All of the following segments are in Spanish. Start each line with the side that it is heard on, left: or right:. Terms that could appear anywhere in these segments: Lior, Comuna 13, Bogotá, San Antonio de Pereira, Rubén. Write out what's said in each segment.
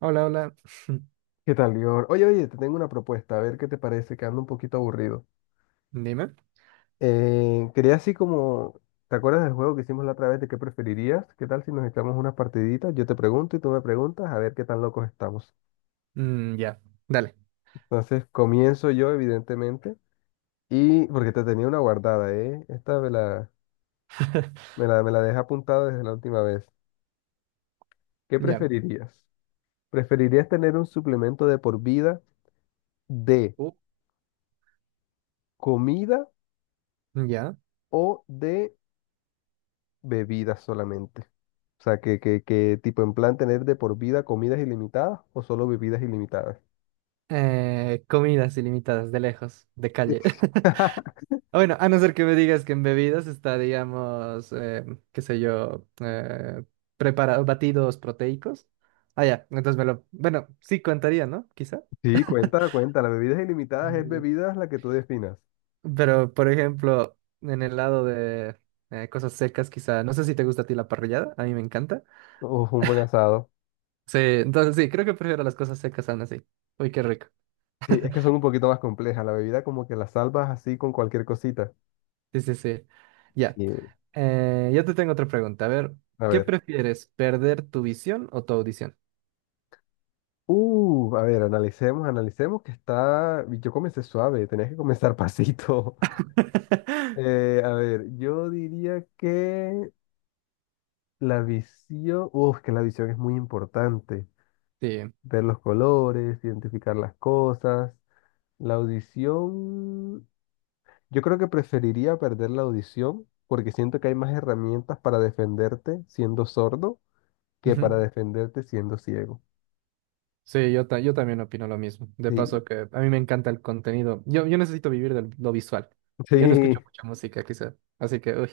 right: Hola, hola.
left: ¿Qué tal, Lior? Oye, te tengo una propuesta, a ver qué te parece, que ando un poquito aburrido.
right: Dime.
left: Quería así como, ¿te acuerdas del juego que hicimos la otra vez de qué preferirías? ¿Qué tal si nos echamos unas partiditas? Yo te pregunto y tú me preguntas, a ver qué tan locos estamos.
right: Mm, ya, dale.
left: Entonces, comienzo yo, evidentemente, y porque te tenía una guardada, ¿eh? Esta me la, me la, me la dejé apuntada desde la última vez. ¿Qué
right: Ya.
left: preferirías? ¿Preferirías tener un suplemento de por vida de
right: Uh,
left: comida
right: Ya.
left: o de bebida solamente? O sea, que tipo en plan tener de por vida comidas ilimitadas o solo bebidas ilimitadas.
right: Comidas ilimitadas, de lejos, de calle. Ah, bueno, a no ser que me digas que en bebidas está, digamos, qué sé yo, preparados, batidos proteicos. Ah, ya, entonces me lo... Bueno, sí contaría, ¿no? Quizá.
left: Sí, cuenta, cuenta. Las bebidas ilimitadas es
right: mm,
left: bebidas la que tú definas.
right: Pero, por ejemplo, en el lado de cosas secas, quizá, no sé si te gusta a ti la parrillada, a mí me encanta.
left: Uf, un buen asado.
right: Sí, entonces sí, creo que prefiero las cosas secas aún así. Uy, qué rico.
left: Sí, es que son un poquito más complejas. La bebida como que la salvas así con cualquier cosita.
right: Sí, sí, sí. Ya.
left: Sí,
right: Yo te tengo otra pregunta. A ver,
left: a
right: ¿qué
left: ver.
right: prefieres, perder tu visión o tu audición?
left: A ver, analicemos, analicemos que está... Yo comencé suave, tenías que comenzar pasito. A ver, yo diría que la visión... Uf, que la visión es muy importante.
right: Sí.
left: Ver los colores, identificar las cosas. La audición, yo creo que preferiría perder la audición porque siento que hay más herramientas para defenderte siendo sordo que
right: Ujú.
left: para defenderte siendo ciego.
right: Sí, yo también opino lo mismo. De
left: Sí,
right: paso que a mí me encanta el contenido. Yo necesito vivir de lo visual. Yo no escucho
left: sí,
right: mucha música, quizá. Así que, uy.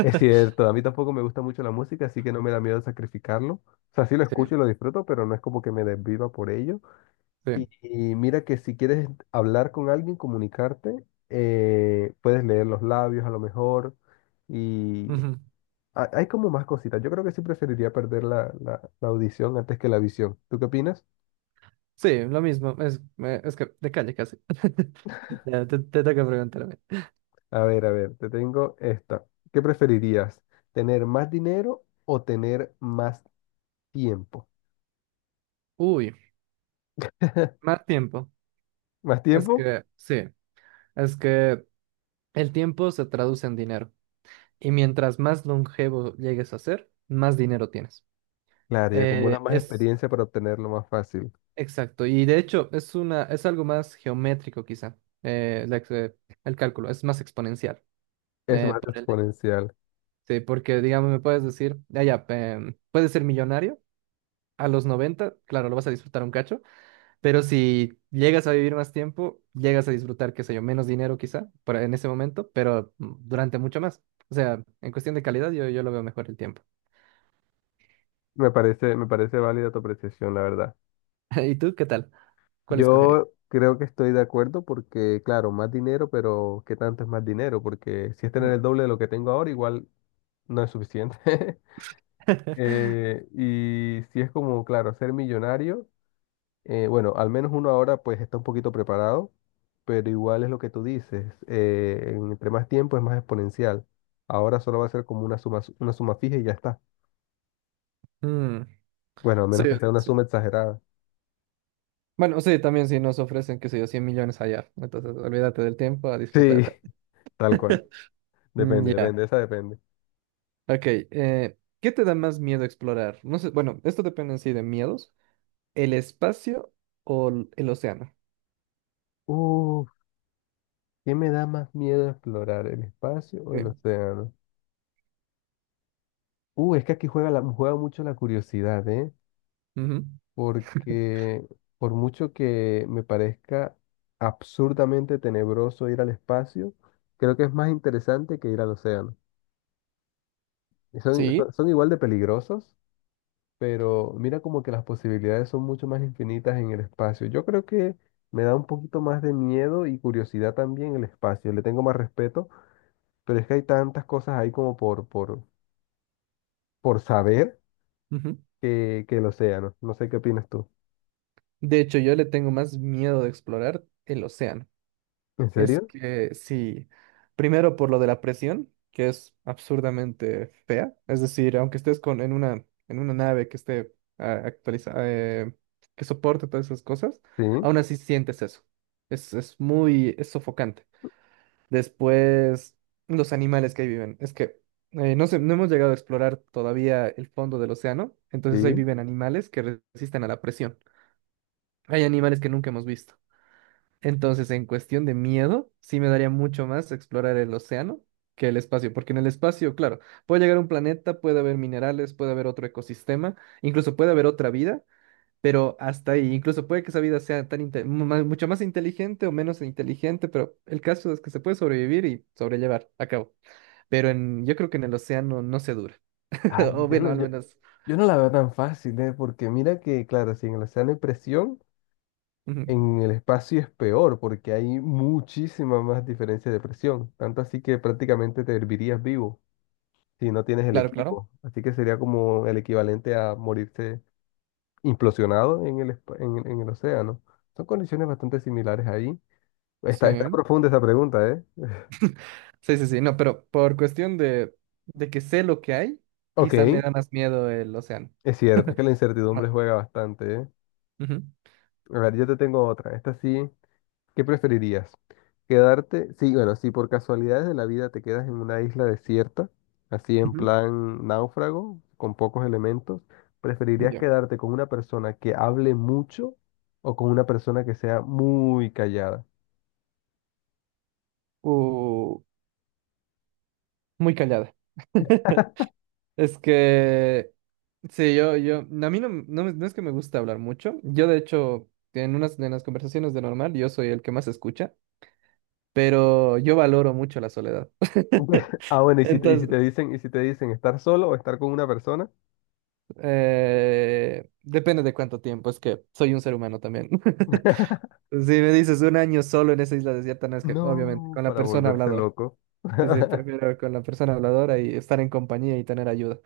left: es cierto. A mí tampoco me gusta mucho la música, así que no me da miedo sacrificarlo. O sea, sí lo
right: Sí,
left: escucho y lo disfruto, pero no es como que me desviva por ello.
right: sí.
left: Y mira que si quieres hablar con alguien, comunicarte, puedes leer los labios a lo mejor y
right: Ujú.
left: hay como más cositas. Yo creo que sí preferiría perder la audición antes que la visión. ¿Tú qué opinas?
right: Sí, lo mismo. Es que de calle casi. Ya, te toca preguntarme.
left: A ver, te tengo esta. ¿Qué preferirías? ¿Tener más dinero o tener más tiempo?
right: Uy, más tiempo.
left: ¿Más
right: Es
left: tiempo?
right: que, sí, es que el tiempo se traduce en dinero y mientras más longevo llegues a ser, más dinero tienes.
left: Claro, y acumulas
right: Eh,
left: más
right: es
left: experiencia para obtenerlo más fácil.
right: exacto, y de hecho es algo más geométrico quizá, eh, la ex- eh, el cálculo es más exponencial.
left: Es
right: eh,
left: más
right: por el hecho-
left: exponencial.
right: Sí, porque digamos, me puedes decir, puedes ser millonario a los 90, claro, lo vas a disfrutar un cacho. Pero si llegas a vivir más tiempo, llegas a disfrutar, qué sé yo, menos dinero quizá en ese momento, pero durante mucho más. O sea, en cuestión de calidad, yo lo veo mejor el tiempo.
left: Me parece válida tu apreciación, la verdad.
right: ¿Y tú qué tal? ¿Cuál escogerías?
left: Yo creo que estoy de acuerdo porque, claro, más dinero, pero ¿qué tanto es más dinero? Porque si es tener
right: Mm.
left: el doble de lo que tengo ahora, igual no es suficiente. Y si es como, claro, ser millonario, bueno, al menos uno ahora pues está un poquito preparado, pero igual es lo que tú dices, entre más tiempo es más exponencial. Ahora solo va a ser como una suma fija y ya está.
right: Mm.
left: Bueno, a
right: Sí,
left: menos que
right: es que
left: sea una
right: sí.
left: suma exagerada.
right: Bueno, sí, también si nos ofrecen, qué sé yo, 100 millones allá. Entonces, olvídate del tiempo a
left: Sí,
right: disfrutar.
left: tal cual.
right: Mm,
left: Depende,
right: Ya,
left: depende, esa depende.
right: Ok. ¿Qué te da más miedo explorar? No sé, bueno, esto depende en sí de miedos. ¿El espacio o el océano?
left: Uh, ¿Qué me da más miedo explorar, el espacio o el
right: Sí.
left: océano? Es que aquí juega, la, juega mucho la curiosidad, ¿eh?
right: Ujú.
left: Porque por mucho que me parezca absurdamente tenebroso ir al espacio, creo que es más interesante que ir al océano. Y son,
right: Sí.
left: son igual de peligrosos, pero mira como que las posibilidades son mucho más infinitas en el espacio. Yo creo que me da un poquito más de miedo y curiosidad también el espacio. Le tengo más respeto, pero es que hay tantas cosas ahí como por saber
right: Ujú.
left: que el océano. No sé qué opinas tú.
right: De hecho, yo le tengo más miedo de explorar el océano.
left: ¿En
right: Es
left: serio?
right: que sí, primero por lo de la presión, que es absurdamente fea. Es decir, en una nave que esté actualizada, que soporte todas esas cosas,
left: Sí,
right: aún así sientes eso. Es sofocante. Después, los animales que ahí viven. Es que no sé, no hemos llegado a explorar todavía el fondo del océano, entonces ahí
left: sí.
right: viven animales que resisten a la presión. Hay animales que nunca hemos visto. Entonces, en cuestión de miedo, sí me daría mucho más explorar el océano que el espacio, porque en el espacio, claro, puede llegar a un planeta, puede haber minerales, puede haber otro ecosistema, incluso puede haber otra vida, pero hasta ahí, incluso puede que esa vida sea tan inte- mu- más- mucho más inteligente o menos inteligente, pero el caso es que se puede sobrevivir y sobrellevar a cabo. Yo creo que en el océano no se dura,
left: Ay,
right: o bueno, al menos.
left: yo no la veo tan fácil, ¿eh? Porque mira que, claro, si en el océano hay presión,
right: Ujú.
left: en el espacio es peor, porque hay muchísima más diferencia de presión. Tanto así que prácticamente te hervirías vivo si no tienes el
right: Claro, claro.
left: equipo. Así que sería como el equivalente a morirse implosionado en el océano. Son condiciones bastante similares ahí.
right: Sí.
left: Está, está profunda esa pregunta, ¿eh?
right: Sí, sí, sí, no, pero por cuestión de que sé lo que hay,
left: Ok,
right: quizá me da más miedo el océano.
left: es cierto, es que la incertidumbre
right: Bueno,
left: juega bastante, ¿eh?
right: ujú.
left: A ver, yo te tengo otra. Esta sí. ¿Qué preferirías? Quedarte, sí, bueno, si por casualidades de la vida te quedas en una isla desierta, así en
right: Ujú.
left: plan náufrago, con pocos elementos, ¿preferirías
right: Ya.
left: quedarte con una persona que hable mucho o con una persona que sea muy callada?
right: Uh, muy callada. Es que sí, no, a mí no, no, me- no es que me gusta hablar mucho. Yo, de hecho, en unas de las conversaciones de normal, yo soy el que más escucha, pero yo valoro mucho la soledad.
left: Ah, bueno,
right: Entonces,
left: y si te dicen estar solo o estar con una persona,
right: depende de cuánto tiempo, es que soy un ser humano también. Si me dices un año solo en esa isla desierta, no es que, obviamente,
left: no,
right: con la
left: para
right: persona
left: volverse
right: habladora.
left: loco.
right: Sí, sí, prefiero con la persona habladora y estar en compañía y tener ayuda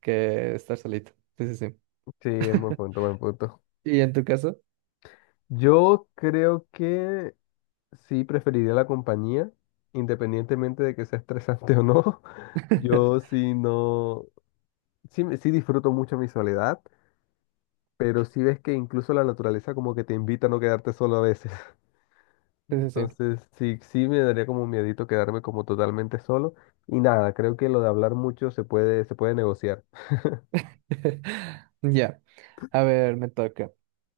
right: que estar solito. Sí, sí, sí.
left: Sí, buen punto, buen punto.
right: ¿Y en tu caso?
left: Yo creo que sí preferiría la compañía, independientemente de que sea estresante o no. Yo sí no, sí, sí disfruto mucho mi soledad, pero sí ves que incluso la naturaleza como que te invita a no quedarte solo a veces.
right: Sí, sí,
left: Entonces sí, sí me daría como miedito quedarme como totalmente solo. Y nada, creo que lo de hablar mucho se puede negociar.
right: sí. Ya. A ver, me toca.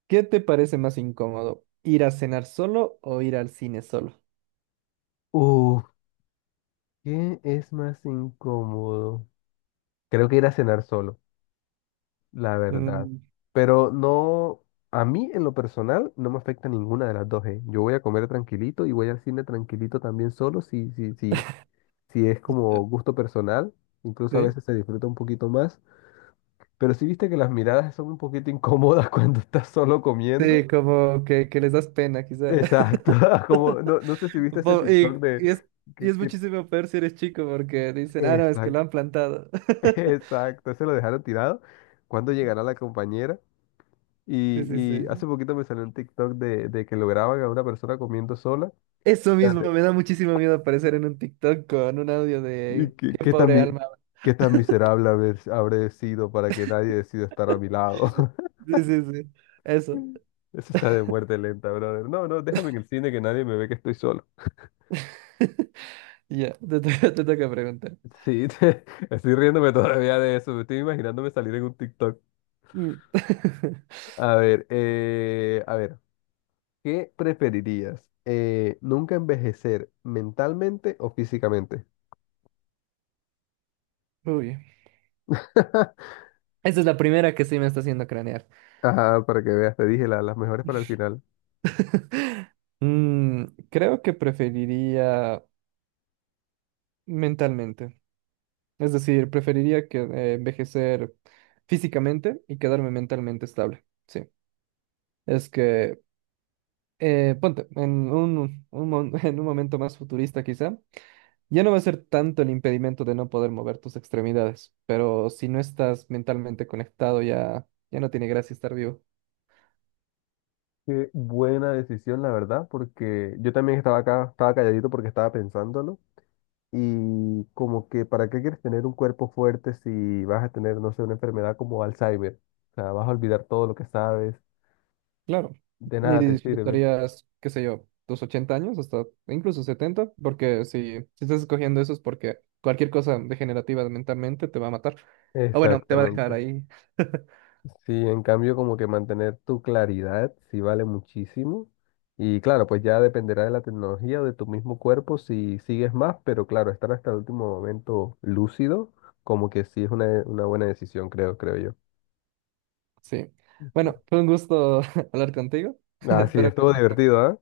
right: ¿Qué te parece más incómodo? ¿Ir a cenar solo o ir al cine solo?
left: Uf, ¿qué es más incómodo? Creo que ir a cenar solo, la verdad.
right: Mm,
left: Pero no, a mí en lo personal no me afecta ninguna de las dos, ¿eh? Yo voy a comer tranquilito y voy al cine tranquilito también solo, si es
right: ya.
left: como gusto personal, incluso a
right: ¿Sí?
left: veces se disfruta un poquito más. Pero si viste que las miradas son un poquito incómodas cuando estás solo comiendo.
right: Sí, como que les das pena, quizá.
left: Exacto, como no, no sé si viste ese
right: Po-
left: TikTok
right: Y,
left: de
right: y es, y
left: que,
right: es
left: que-
right: muchísimo peor si eres chico porque dicen, ah, no, es que lo han
left: exacto,
right: plantado.
left: exacto, se lo dejaron tirado. ¿Cuándo
right: Ujú.
left: llegará la compañera?
right: Sí, sí,
left: Y
right: sí.
left: hace poquito me salió un TikTok de que lo graban a una persona comiendo sola.
right: Eso mismo,
left: Fíjate.
right: me da muchísimo miedo aparecer en un TikTok con un audio
left: Y
right: de
left: que,
right: qué pobre alma.
left: qué tan miserable habré sido para que nadie decida estar a mi lado.
right: Sí, sí, sí. Eso.
left: Eso está de muerte lenta, brother. No, no, déjame en el cine que nadie me ve que estoy solo.
right: Ya, te toca preguntar.
left: Sí, estoy riéndome todavía de eso. Me estoy imaginándome salir en un TikTok.
right: Mm.
left: A ver, a ver, ¿qué preferirías? ¿Nunca envejecer mentalmente o físicamente?
right: Uy. Esa es la primera que sí me está haciendo cranear.
left: Ajá, para que veas, te dije las mejores para el final.
right: Mm, Creo que preferiría mentalmente. Es decir, preferiría que, envejecer físicamente y quedarme mentalmente estable. Sí. Es que, ponte, en un mon- en un momento más futurista quizá, ya no va a ser tanto el impedimento de no poder mover tus extremidades, pero si no estás mentalmente conectado ya no tiene gracia estar vivo.
left: Qué buena decisión, la verdad, porque yo también estaba acá, estaba calladito porque estaba pensándolo. Y como que, ¿para qué quieres tener un cuerpo fuerte si vas a tener, no sé, una enfermedad como Alzheimer? O sea, vas a olvidar todo lo que sabes,
right: Claro,
left: de
right: ni
left: nada te sirve.
right: disfrutarías, qué sé yo, tus 80 años, hasta incluso 70, porque si estás escogiendo eso es porque cualquier cosa degenerativa mentalmente te va a matar. O bueno, te va a dejar
left: Exactamente.
right: ahí.
left: Sí, en cambio, como que mantener tu claridad sí vale muchísimo. Y claro, pues ya dependerá de la tecnología o de tu mismo cuerpo si sigues más, pero claro, estar hasta el último momento lúcido, como que sí es una buena decisión, creo, creo yo.
right: Sí.
left: Ujú.
right: Bueno, fue un gusto hablar contigo.
left: Ah, sí, bueno,
right: Espero que en
left: estuvo
right: la próxima.
left: divertido, ¿ah?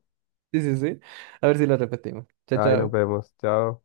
right: Sí, sí, sí. A ver si lo repetimos. Chao,
left: Ahí nos
right: chao.
left: vemos. Chao.